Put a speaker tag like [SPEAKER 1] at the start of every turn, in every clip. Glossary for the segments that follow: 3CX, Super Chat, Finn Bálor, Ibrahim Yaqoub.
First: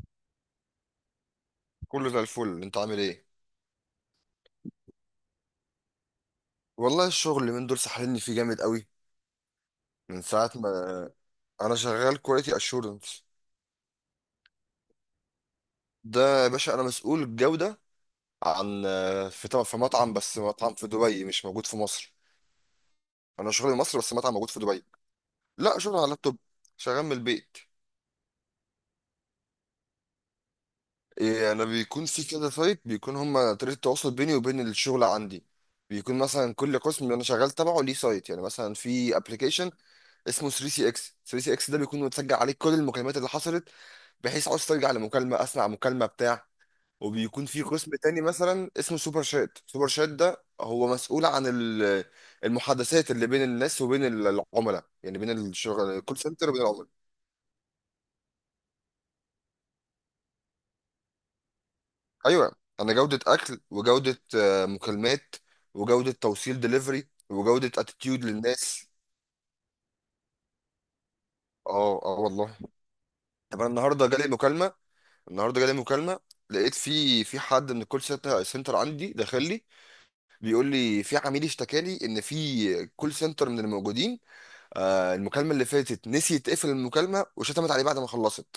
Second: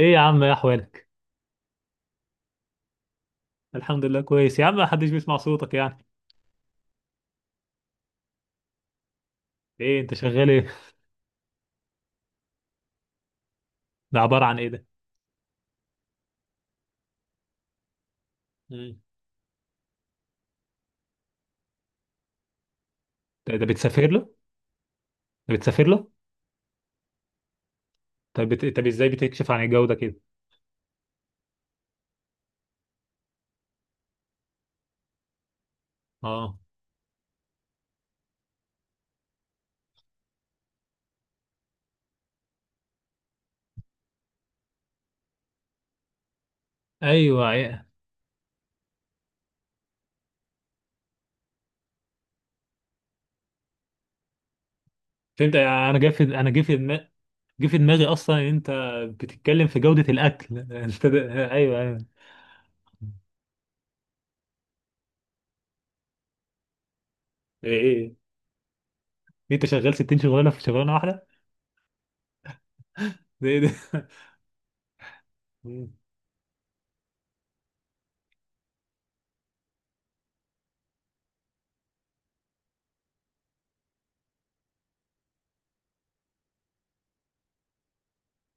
[SPEAKER 1] ايه يا عم، ايه احوالك؟
[SPEAKER 2] كله زي الفل، انت عامل ايه؟
[SPEAKER 1] الحمد لله كويس يا عم. ما حدش بيسمع صوتك يعني؟
[SPEAKER 2] والله الشغل اللي من دول سحلني فيه جامد قوي.
[SPEAKER 1] ايه انت
[SPEAKER 2] من
[SPEAKER 1] شغال
[SPEAKER 2] ساعه
[SPEAKER 1] ايه؟
[SPEAKER 2] ما انا شغال كواليتي اشورنس.
[SPEAKER 1] ده عبارة عن ايه ده؟
[SPEAKER 2] ده يا باشا انا مسؤول الجوده عن...
[SPEAKER 1] مم.
[SPEAKER 2] في مطعم، بس مطعم في دبي، مش موجود في مصر. انا
[SPEAKER 1] ده
[SPEAKER 2] شغلي مصر
[SPEAKER 1] بتسافر
[SPEAKER 2] بس
[SPEAKER 1] له؟
[SPEAKER 2] مطعم موجود في دبي.
[SPEAKER 1] ده
[SPEAKER 2] لا،
[SPEAKER 1] بتسافر
[SPEAKER 2] شغل على
[SPEAKER 1] له؟
[SPEAKER 2] اللابتوب، شغال من البيت.
[SPEAKER 1] طب ازاي بتكشف عن الجو ده كده؟
[SPEAKER 2] إيه، انا بيكون في كده سايت، بيكون هما طريقه التواصل بيني وبين الشغل عندي. بيكون مثلا
[SPEAKER 1] اه،
[SPEAKER 2] كل قسم انا شغال تبعه ليه سايت، يعني مثلا في ابلكيشن اسمه 3 سي اكس. 3 سي اكس ده بيكون متسجل عليه كل المكالمات اللي حصلت، بحيث عاوز ترجع لمكالمه اسمع مكالمه بتاع. وبيكون
[SPEAKER 1] ايوه،
[SPEAKER 2] في
[SPEAKER 1] إيه.
[SPEAKER 2] قسم تاني مثلا اسمه سوبر شات. سوبر شات ده هو مسؤول عن المحادثات اللي بين الناس وبين العملاء، يعني بين
[SPEAKER 1] فهمت.
[SPEAKER 2] الشغل
[SPEAKER 1] انا جه
[SPEAKER 2] الكول
[SPEAKER 1] في
[SPEAKER 2] سنتر
[SPEAKER 1] انا جه
[SPEAKER 2] وبين
[SPEAKER 1] في
[SPEAKER 2] العملاء.
[SPEAKER 1] دماغي جه في دماغي اصلا ان انت بتتكلم في جودة الاكل. ايوه ايوه.
[SPEAKER 2] ايوه، انا جوده اكل، وجوده مكالمات، وجوده توصيل دليفري، وجوده
[SPEAKER 1] ايه ايه إيه؟
[SPEAKER 2] اتيتيود للناس.
[SPEAKER 1] انت شغال 60 شغلانة في شغلانة واحدة؟
[SPEAKER 2] اه اه والله.
[SPEAKER 1] ده ايه
[SPEAKER 2] طب انا
[SPEAKER 1] ده؟
[SPEAKER 2] النهارده جالي مكالمه. النهارده جالي
[SPEAKER 1] مم.
[SPEAKER 2] مكالمه لقيت في حد من الكول سنتر عندي داخل لي، بيقول لي في عميل اشتكالي ان في كول سنتر من الموجودين آه المكالمه اللي فاتت نسي تقفل المكالمه وشتمت عليه بعد ما خلصت.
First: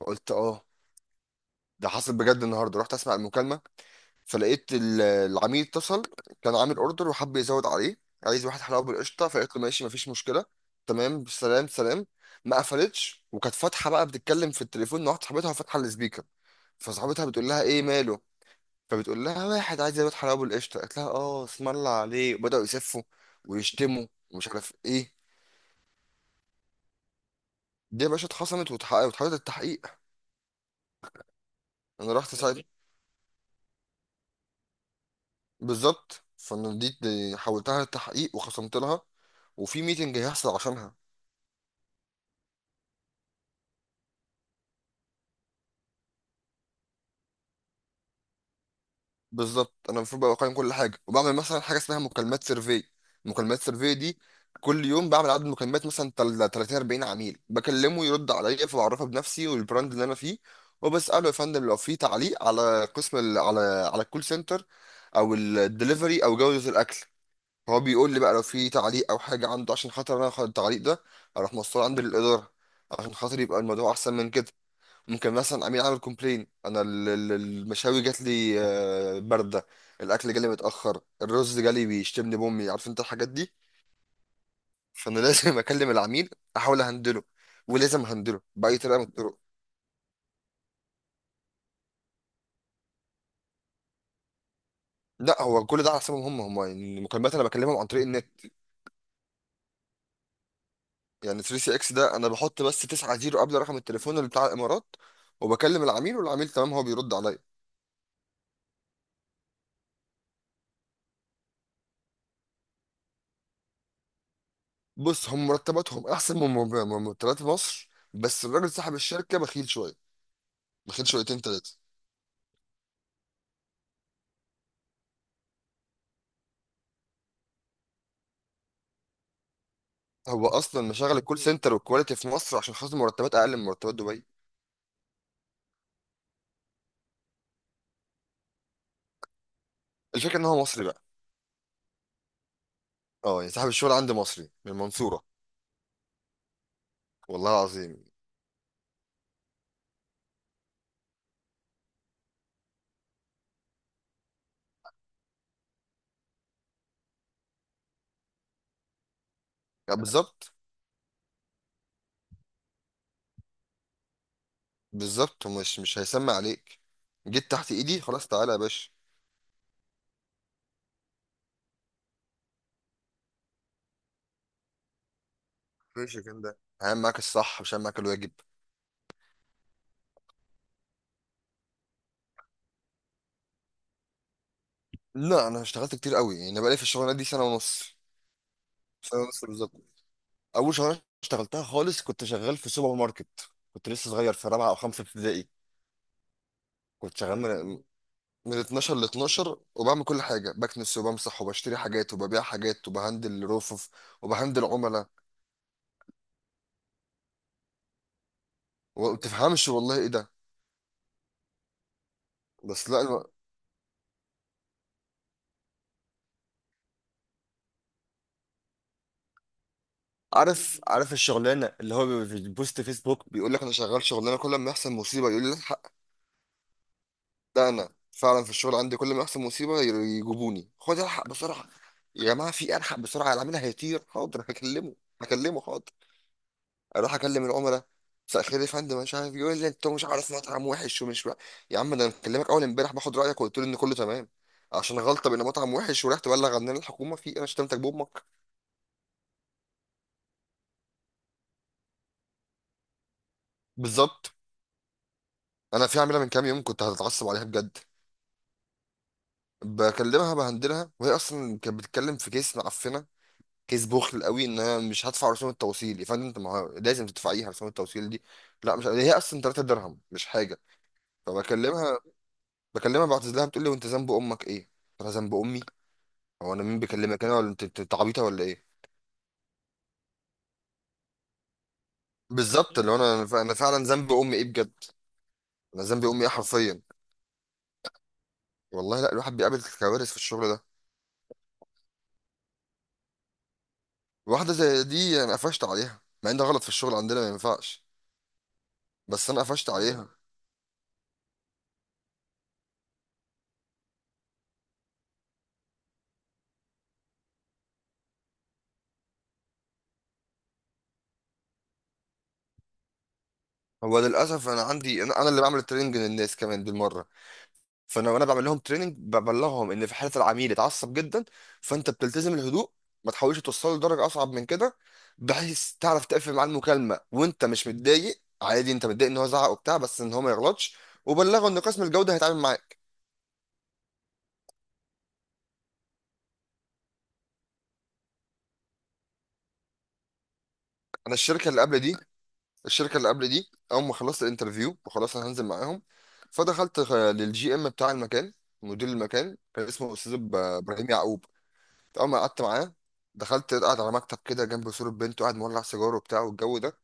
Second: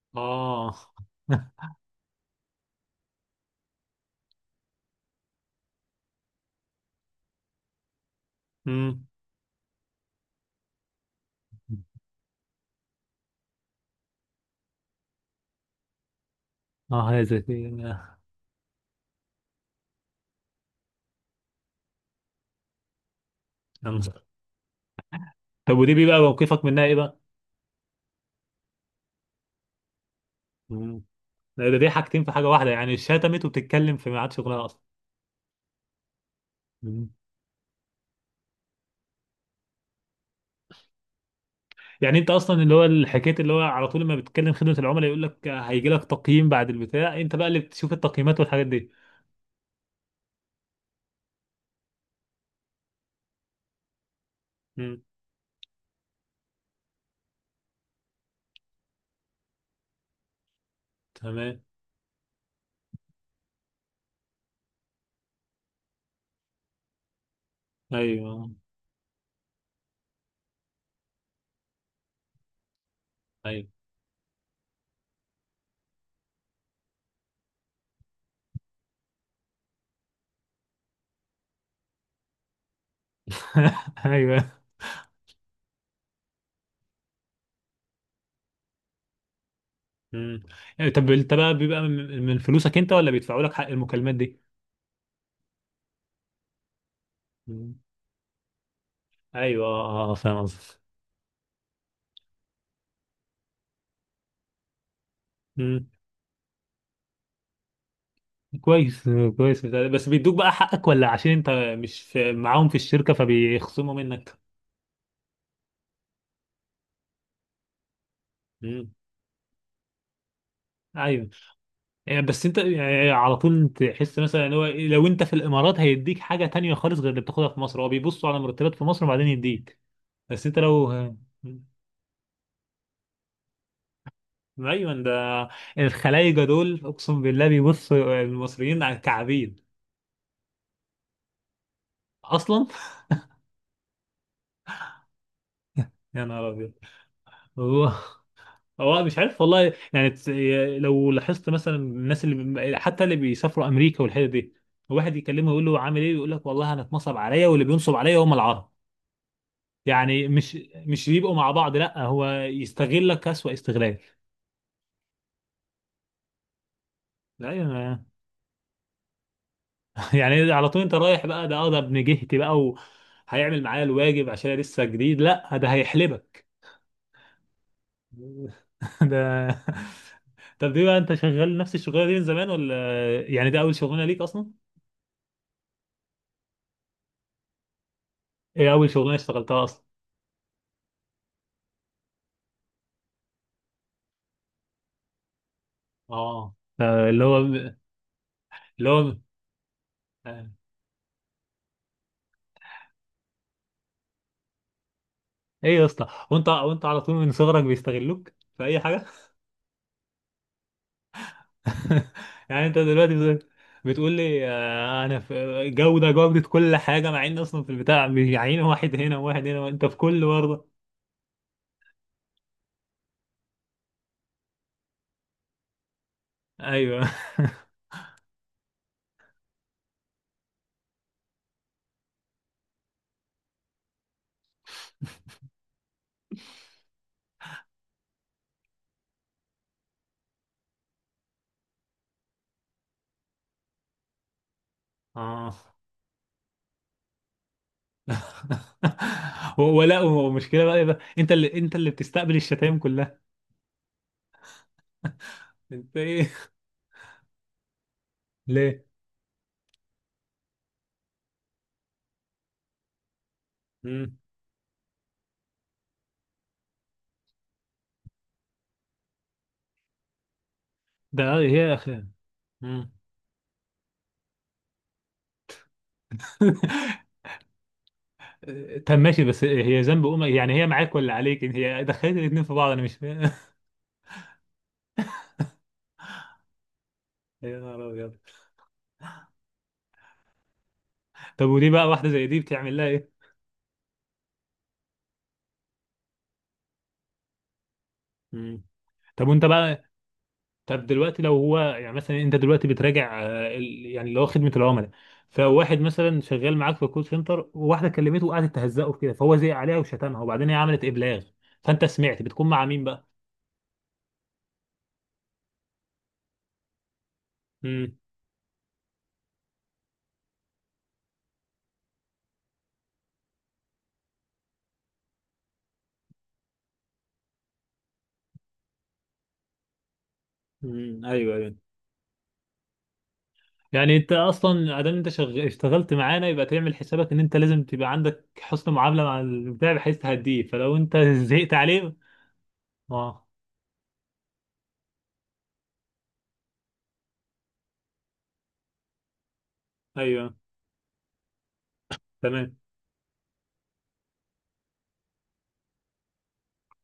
[SPEAKER 2] فقلت اه،
[SPEAKER 1] اه.
[SPEAKER 2] ده حصل بجد؟ النهارده رحت اسمع المكالمه، فلقيت العميل اتصل، كان عامل اوردر وحب يزود عليه، عايز واحد حلاوه
[SPEAKER 1] مم.
[SPEAKER 2] بالقشطه. فقلت له ماشي مفيش مشكله، تمام، سلام سلام. ما قفلتش، وكانت فاتحه بقى بتتكلم في التليفون مع واحده صاحبتها، فاتحه السبيكر.
[SPEAKER 1] اه،
[SPEAKER 2] فصاحبتها بتقول لها ايه ماله؟ فبتقول لها واحد عايز يزود حلاوه بالقشطه، قالت لها اه اسم الله عليه، وبداوا يسفوا ويشتموا ومش عارف ايه.
[SPEAKER 1] طب ودي بقى موقفك منها ايه؟
[SPEAKER 2] دي يا باشا اتخصمت واتحولت للتحقيق.
[SPEAKER 1] بقى ده دي
[SPEAKER 2] انا
[SPEAKER 1] حاجتين في
[SPEAKER 2] رحت
[SPEAKER 1] حاجه
[SPEAKER 2] ساعتها
[SPEAKER 1] واحده، يعني شتمت وبتتكلم في ميعاد شغلها اصلا.
[SPEAKER 2] بالظبط. فانا دي
[SPEAKER 1] مم.
[SPEAKER 2] دي حولتها للتحقيق وخصمت لها، وفي ميتنج هيحصل عشانها.
[SPEAKER 1] يعني انت اصلا اللي هو الحكايه اللي هو على طول، لما بتتكلم خدمه العملاء يقول لك هيجي لك تقييم بعد البتاع. انت بقى اللي بتشوف التقييمات والحاجات دي؟
[SPEAKER 2] بالظبط، انا المفروض بقى اقيم كل حاجه، وبعمل مثلا حاجه اسمها مكالمات سيرفي. مكالمات سيرفي دي كل
[SPEAKER 1] مم.
[SPEAKER 2] يوم بعمل عدد مكالمات مثلا 30 40 عميل، بكلمه يرد عليا فبعرفه بنفسي والبراند اللي انا فيه. وبساله يا
[SPEAKER 1] تمام.
[SPEAKER 2] فندم لو في تعليق على قسم ال... على على الكول سنتر او الدليفري او جوده الاكل. هو بيقول لي بقى لو
[SPEAKER 1] ايوه
[SPEAKER 2] في تعليق او حاجه عنده، عشان خاطر انا اخد التعليق ده اروح موصله عندي للاداره، عشان خاطر يبقى
[SPEAKER 1] ايوه.
[SPEAKER 2] الموضوع احسن من كده. ممكن مثلا عميل عامل كومبلين، انا المشاوي جات لي بارده، الاكل جالي متاخر، الرز جالي، بيشتمني بامي، عارف انت الحاجات دي.
[SPEAKER 1] ايوه.
[SPEAKER 2] فانا لازم اكلم العميل، احاول اهندله، ولازم اهندله باي طريقه من الطرق.
[SPEAKER 1] مم. يعني طب انت بقى بيبقى من فلوسك انت، ولا بيدفعوا لك حق المكالمات دي؟
[SPEAKER 2] لا، هو كل ده على حسابهم هم، يعني المكالمات انا
[SPEAKER 1] مم.
[SPEAKER 2] بكلمهم عن طريق النت.
[SPEAKER 1] ايوه، اه، آه، فاهم قصدك.
[SPEAKER 2] يعني 3 سي اكس ده انا بحط بس 9 زيرو قبل رقم التليفون اللي بتاع الامارات، وبكلم
[SPEAKER 1] مم.
[SPEAKER 2] العميل والعميل تمام هو بيرد عليا.
[SPEAKER 1] كويس، كويس. بس بيدوك بقى حقك، ولا عشان انت مش في معاهم في الشركه فبيخصموا منك؟
[SPEAKER 2] بص، هم مرتباتهم احسن من مرتبات مصر، بس الراجل
[SPEAKER 1] مم.
[SPEAKER 2] صاحب الشركه بخيل شويه، بخيل
[SPEAKER 1] ايوه،
[SPEAKER 2] شويتين تلاته.
[SPEAKER 1] يعني بس انت يعني على طول تحس مثلا ان هو إيه، لو انت في الامارات هيديك حاجه تانية خالص غير اللي بتاخدها في مصر. هو بيبصوا على مرتبات في مصر وبعدين يديك. بس
[SPEAKER 2] هو
[SPEAKER 1] انت
[SPEAKER 2] اصلا
[SPEAKER 1] لو
[SPEAKER 2] مشغل الكول سنتر والكواليتي في مصر عشان خاطر مرتبات اقل من مرتبات دبي.
[SPEAKER 1] ايوه ده، الخلايجه دول اقسم بالله بيبصوا المصريين على كعبين
[SPEAKER 2] الفكره ان هو مصري بقى.
[SPEAKER 1] اصلا.
[SPEAKER 2] اه، يعني صاحب الشغل عندي مصري من المنصوره.
[SPEAKER 1] يا نهار ابيض.
[SPEAKER 2] والله
[SPEAKER 1] هو
[SPEAKER 2] العظيم.
[SPEAKER 1] هو مش عارف والله، لو لاحظت مثلا الناس اللي حتى اللي بيسافروا امريكا والحته دي، واحد يكلمه يقول له عامل ايه، يقول لك والله انا اتنصب عليا واللي بينصب عليا هم العرب.
[SPEAKER 2] يعني
[SPEAKER 1] يعني
[SPEAKER 2] بالظبط.
[SPEAKER 1] مش يبقوا مع بعض، لا، هو يستغلك أسوأ استغلال.
[SPEAKER 2] بالظبط هو مش هيسمع عليك، جيت
[SPEAKER 1] لا
[SPEAKER 2] تحت ايدي
[SPEAKER 1] يا-
[SPEAKER 2] خلاص، تعالى يا باشا.
[SPEAKER 1] يعني على طول انت رايح بقى، ده اه ده ابن جهتي بقى وهيعمل معايا الواجب عشان أنا لسه جديد. لا، ده
[SPEAKER 2] ماشي، كان
[SPEAKER 1] هيحلبك.
[SPEAKER 2] ده هعمل معاك الصح مش هعمل معاك الواجب.
[SPEAKER 1] ده طب دي بقى، انت شغال نفس الشغلانه دي من زمان ولا يعني ده اول شغلانه ليك اصلا؟
[SPEAKER 2] لا، انا اشتغلت كتير قوي، يعني انا بقالي في الشغلانه دي سنه ونص.
[SPEAKER 1] ايه اول شغلانه
[SPEAKER 2] سنه ونص
[SPEAKER 1] اشتغلتها
[SPEAKER 2] بالظبط.
[SPEAKER 1] اصلا؟
[SPEAKER 2] اول شغلانه اشتغلتها خالص كنت شغال في سوبر ماركت، كنت لسه صغير في رابعه او خمسه ابتدائي.
[SPEAKER 1] اه، آه،
[SPEAKER 2] كنت
[SPEAKER 1] اللي هو
[SPEAKER 2] شغال
[SPEAKER 1] اللي
[SPEAKER 2] من 12 ل
[SPEAKER 1] هو
[SPEAKER 2] 12، وبعمل كل
[SPEAKER 1] آه،
[SPEAKER 2] حاجه، بكنس وبمسح وبشتري حاجات وببيع حاجات وبهندل رفوف وبهندل عملاء،
[SPEAKER 1] ايه يا اسطى، وانت وانت على طول من صغرك بيستغلوك في اي حاجه؟
[SPEAKER 2] وما تفهمش والله ايه ده.
[SPEAKER 1] يعني انت
[SPEAKER 2] بس لا، أنا
[SPEAKER 1] دلوقتي بت- بتقول لي آه، انا في جوده، جوده كل حاجه، مع ان اصلا في البتاع بيعين واحد هنا وواحد هنا، وانت في كل برضه.
[SPEAKER 2] عارف عارف الشغلانه اللي هو بيبقى في البوست فيسبوك بيقول لك انا شغال شغلانه كل ما يحصل مصيبه يقول لي الحق.
[SPEAKER 1] ايوه.
[SPEAKER 2] ده انا فعلا في الشغل عندي كل ما يحصل مصيبه يجيبوني خد الحق بسرعه، يا جماعه في إيه؟ الحق بسرعه، اللي عاملها هيطير. حاضر هكلمه، هكلمه حاضر. اروح اكلم العملاء، مساء الخير يا فندم مش عارف، يقول لي انت مش عارف مطعم وحش ومش بقى. يا عم ده انا مكلمك اول امبارح باخد رايك وقلت لي ان كله تمام، عشان غلطه بان
[SPEAKER 1] اه.
[SPEAKER 2] مطعم وحش ورحت تبلغ عننا الحكومه في إيه؟ انا شتمتك بامك.
[SPEAKER 1] ولا ومشكله بقى، إيه بقى؟ انت اللي بتستقبل الشتايم كلها؟
[SPEAKER 2] بالظبط. انا
[SPEAKER 1] انت
[SPEAKER 2] في عامله من
[SPEAKER 1] ايه؟
[SPEAKER 2] كام يوم كنت هتتعصب عليها بجد،
[SPEAKER 1] ليه؟
[SPEAKER 2] بكلمها بهندلها، وهي اصلا كانت بتتكلم في كيس معفنه، كيس
[SPEAKER 1] مم.
[SPEAKER 2] بخل قوي ان انا مش هدفع رسوم التوصيل. يا فندم انت ما هو لازم تدفعيها رسوم التوصيل دي. لا مش هي اصلا 3 درهم، مش حاجه.
[SPEAKER 1] ده آه، هي
[SPEAKER 2] فبكلمها
[SPEAKER 1] اخي. مم.
[SPEAKER 2] بكلمها بعتذر لها، بتقول لي وانت ذنب امك ايه؟ انا ذنب امي؟ هو انا مين بيكلمك، انا ولا انت؟ أنت عبيطه ولا ايه؟
[SPEAKER 1] طب ماشي، بس هي ذنب امك؟ يعني هي معاك ولا عليك؟ هي دخلت الاتنين في بعض،
[SPEAKER 2] بالظبط
[SPEAKER 1] انا
[SPEAKER 2] اللي هو
[SPEAKER 1] مش فاهم.
[SPEAKER 2] أنا فعلا ذنب امي ايه بجد؟ انا ذنب امي ايه حرفيا؟
[SPEAKER 1] يا نهار ابيض.
[SPEAKER 2] والله لا الواحد بيقابل كوارث في الشغل ده.
[SPEAKER 1] طب ودي بقى واحده زي دي بتعمل لها إيه؟
[SPEAKER 2] واحده زي دي انا قفشت عليها، مع ان ده غلط في الشغل عندنا ما ينفعش،
[SPEAKER 1] مم. طب
[SPEAKER 2] بس انا
[SPEAKER 1] وانت
[SPEAKER 2] قفشت
[SPEAKER 1] بقى،
[SPEAKER 2] عليها.
[SPEAKER 1] طب دلوقتي لو هو يعني مثلا انت دلوقتي بتراجع آه، يعني اللي هو خدمه العملاء، فواحد مثلا شغال معاك في الكول سنتر وواحده كلمته وقعدت تهزقه في كده، فهو زعق عليها وشتمها وبعدين هي عملت ابلاغ، فانت سمعت بتكون مع مين بقى؟
[SPEAKER 2] هو للاسف انا عندي أنا اللي بعمل التريننج للناس كمان بالمره.
[SPEAKER 1] امم.
[SPEAKER 2] فانا وانا بعمل لهم تريننج ببلغهم ان في حاله العميل اتعصب جدا، فانت بتلتزم الهدوء. ما تحاولش توصله لدرجه اصعب من كده، بحيث تعرف تقفل معاه المكالمه وانت مش متضايق. عادي انت متضايق ان هو زعق وبتاع بس ان هو ما يغلطش.
[SPEAKER 1] امم، ايوه
[SPEAKER 2] وبلغه
[SPEAKER 1] ايوه.
[SPEAKER 2] ان قسم الجوده هيتعامل معاك.
[SPEAKER 1] يعني انت اصلا ادام انت اشتغلت معانا، يبقى تعمل حسابك ان انت لازم تبقى عندك حسن معامله مع البتاع بحيث تهديه، فلو انت
[SPEAKER 2] انا الشركه
[SPEAKER 1] زهقت
[SPEAKER 2] اللي قبل
[SPEAKER 1] عليه.
[SPEAKER 2] دي،
[SPEAKER 1] اه،
[SPEAKER 2] اول ما خلصت الانترفيو وخلاص انا هنزل معاهم، فدخلت للجي ام بتاع المكان. مدير المكان كان اسمه استاذ
[SPEAKER 1] ايوه،
[SPEAKER 2] ابراهيم يعقوب. اول ما قعدت
[SPEAKER 1] تمام.
[SPEAKER 2] معاه دخلت قاعد على مكتب كده جنب صورة بنته، قاعد مولع سيجاره وبتاع والجو ده.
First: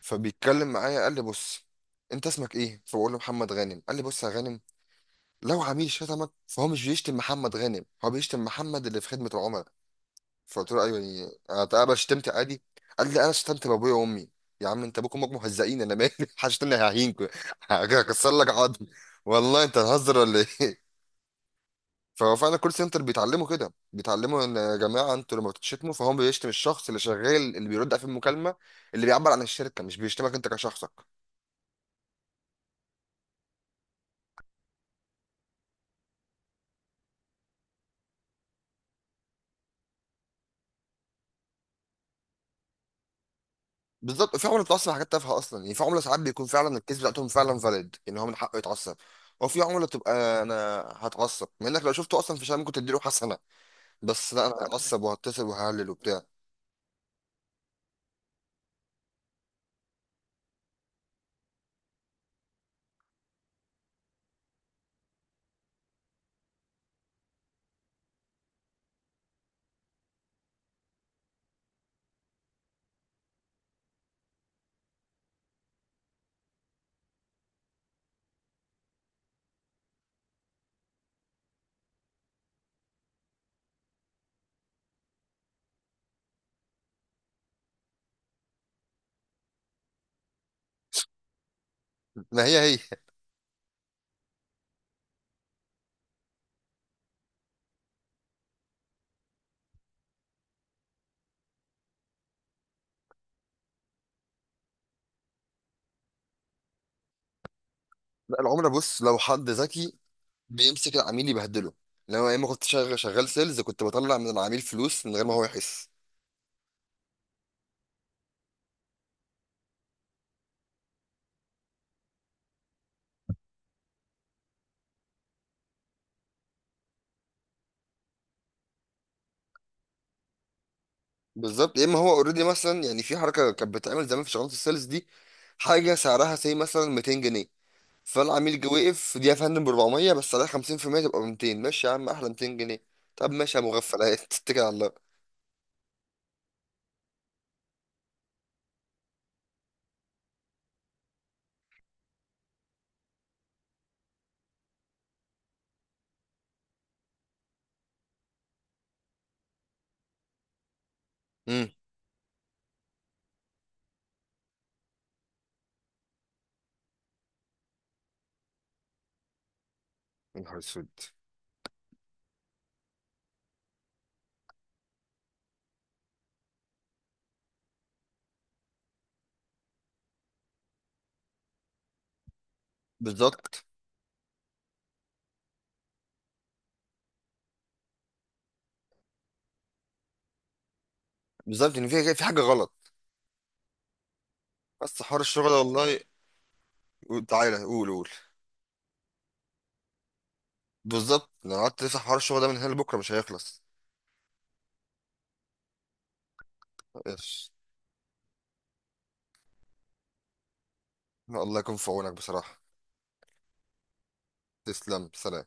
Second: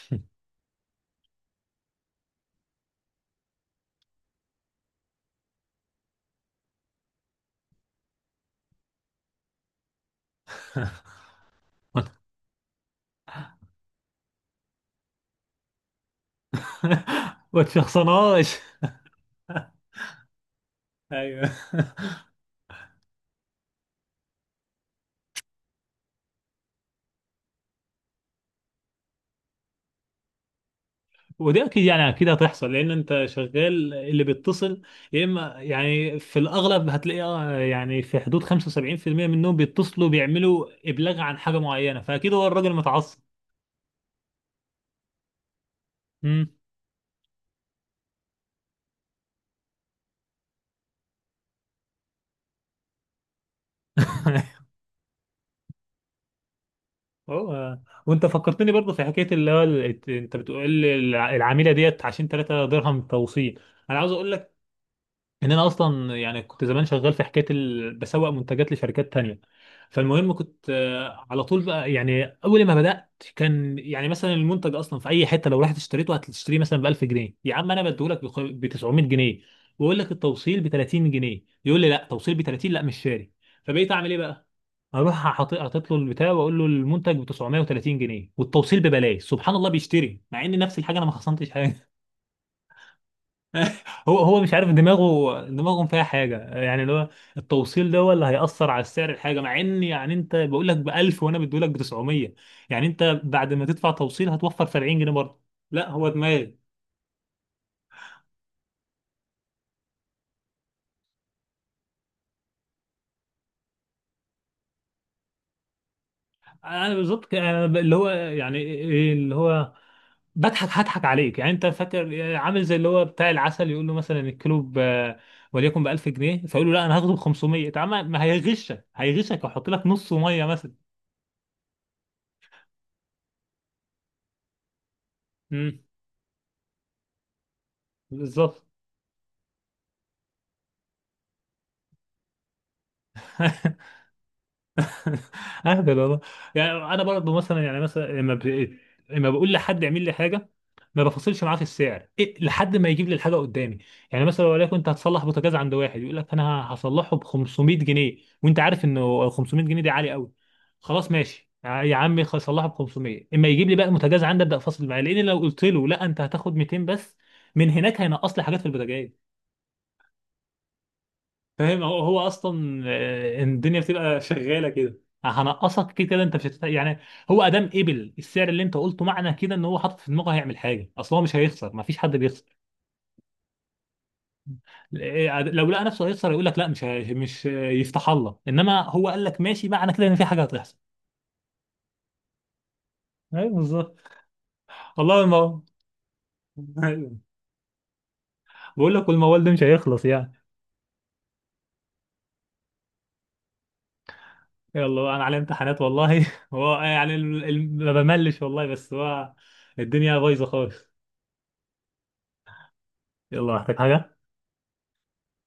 [SPEAKER 2] فبيتكلم معايا قال لي بص، انت اسمك ايه؟ فبقول له محمد غانم. قال لي بص يا غانم، لو عميل شتمك فهو مش بيشتم محمد غانم، هو بيشتم محمد اللي في خدمة العملاء. فقلت له ايوه يعني، انا اتقبل شتمت عادي. قال لي انا شتمت بابويا وامي، يا عم انت ابوك وامك مهزئين انا مالي محدش تاني هيهينك
[SPEAKER 1] ما
[SPEAKER 2] هكسر لك
[SPEAKER 1] تشخصناش.
[SPEAKER 2] عظم. والله انت هزر ولا ايه؟
[SPEAKER 1] ايوه.
[SPEAKER 2] فهو فعلا كول سنتر بيتعلموا كده، بيتعلموا ان يا جماعه انتوا لما بتشتموا فهو بيشتم الشخص اللي شغال اللي بيرد في المكالمه، اللي بيعبر عن الشركه، مش بيشتمك انت كشخصك.
[SPEAKER 1] ودي اكيد يعني، اكيد هتحصل لان انت شغال اللي بيتصل، يا اما يعني في الاغلب هتلاقي آه، يعني في حدود 75% منهم بيتصلوا بيعملوا ابلاغ عن حاجه معينه، فاكيد هو الراجل متعصب.
[SPEAKER 2] بالظبط. في عمله بتتعصب حاجات تافهه اصلا، يعني في عمله ساعات بيكون
[SPEAKER 1] امم.
[SPEAKER 2] فعلا الكيس بتاعتهم فعلا فاليد، يعني هو من حقه يتعصب. وفي عمله تبقى انا هتعصب مع انك لو شفته اصلا في شام ممكن تديله حسنه، بس لا انا هتعصب وهتصل وههلل وبتاع.
[SPEAKER 1] هو، وانت فكرتني برضه في حكايه اللي هو انت بتقول لي العميله ديت عشان 3 درهم توصيل. انا عاوز اقول ان انا اصلا يعني كنت زمان شغال في حكايه بسوق منتجات لشركات تانية. فالمهم كنت آه، على طول بقى يعني اول ما بدات كان يعني مثلا المنتج اصلا في اي حته لو رحت اشتريته هتشتريه مثلا ب 1000 جنيه، يا عم انا بديهولك ب 900 جنيه، واقول لك التوصيل ب 30 جنيه. يقول لي لا، توصيل ب 30 لا، مش شاري. فبقيت اعمل ايه بقى، اروح حاطط له البتاع واقول له المنتج ب 930 جنيه والتوصيل ببلاش، سبحان الله بيشتري، مع ان نفس الحاجه انا ما خصمتش حاجه.
[SPEAKER 2] ما هي هي.
[SPEAKER 1] هو مش عارف دماغه، دماغهم فيها حاجه يعني، اللي هو التوصيل ده هو اللي هيأثر على سعر الحاجه، مع ان يعني انت بقول لك ب 1000 وانا بدي لك ب 900، يعني انت بعد ما تدفع توصيل هتوفر 70 جنيه برضه. لا هو دماغي.
[SPEAKER 2] لا العمله بص، لو حد ذكي بيمسك العميل يبهدله. لو يا اما كنت شغال سيلز، كنت بطلع من العميل فلوس من غير ما هو يحس.
[SPEAKER 1] انا بالظبط أنا اللي هو يعني إيه، إيه، اللي هو بضحك، هضحك عليك. يعني انت فاكر عامل زي اللي هو بتاع العسل، يقول له مثلا الكيلو وليكن ب 1000 جنيه، فيقول له لا انا هاخده ب 500. طب ما هيغشك، هيغشك ويحط لك نص ميه مثلا.
[SPEAKER 2] بالظبط، يا اما هو اوريدي مثلا، يعني في حركه كانت بتتعمل زمان في شغلات السيلز دي،
[SPEAKER 1] امم.
[SPEAKER 2] حاجه سعرها سي مثلا 200 جنيه، فالعميل
[SPEAKER 1] بالظبط.
[SPEAKER 2] جه وقف دي يا فندم ب 400 بس عليها 50% تبقى ب 200، ماشي يا عم، احلى 200 جنيه. طب ماشي يا مغفل، تتكل على الله.
[SPEAKER 1] اهبل والله. يعني انا برضه مثلا يعني مثلا لما بقول لحد يعمل لي حاجه ما بفاصلش معاه في السعر، إيه، لحد ما يجيب لي الحاجه قدامي. يعني مثلا لو وليكن انت هتصلح بوتاجاز عند واحد، يقول لك انا هصلحه ب 500 جنيه، وانت عارف انه 500 جنيه دي عالي قوي، خلاص ماشي
[SPEAKER 2] امم.
[SPEAKER 1] يا عمي، خلاص صلحه ب 500. اما يجيب لي بقى البوتاجاز عندي ابدا افاصل معاه، لان لو قلت له لا، انت هتاخد 200 بس، من هناك هينقص لي حاجات في البوتاجاز.
[SPEAKER 2] يا نهار اسود.
[SPEAKER 1] فاهم. هو اصلا آه، الدنيا بتبقى شغاله كده. هنقصك كده كده، انت مش هتت... يعني هو ادام قبل السعر اللي انت قلته، معنى كده ان هو حاطط في دماغه هيعمل حاجه، اصل هو مش هيخسر، ما فيش حد بيخسر.
[SPEAKER 2] بالظبط
[SPEAKER 1] آه، لو لقى نفسه هيخسر يقول لك لا، مش آه، يفتح الله. انما هو قال لك ماشي، معنى كده ان في حاجه هتحصل.
[SPEAKER 2] بالظبط ان في حاجه غلط.
[SPEAKER 1] ايوه بالظبط.
[SPEAKER 2] بس
[SPEAKER 1] والله
[SPEAKER 2] حوار الشغل ده
[SPEAKER 1] الموال.
[SPEAKER 2] والله.
[SPEAKER 1] أيوة.
[SPEAKER 2] تعالى قول قول.
[SPEAKER 1] بقول لك، والموال ده مش هيخلص يعني.
[SPEAKER 2] بالظبط لو قعدت تفتح حوار الشغل ده من هنا لبكره مش هيخلص.
[SPEAKER 1] يلا انا علي امتحانات والله. هو يعني
[SPEAKER 2] ايش.
[SPEAKER 1] ما بملش والله، بس هو الدنيا بايظه خالص.
[SPEAKER 2] الله يكون في عونك بصراحه.
[SPEAKER 1] يلا محتاج حاجه؟
[SPEAKER 2] تسلم سلام.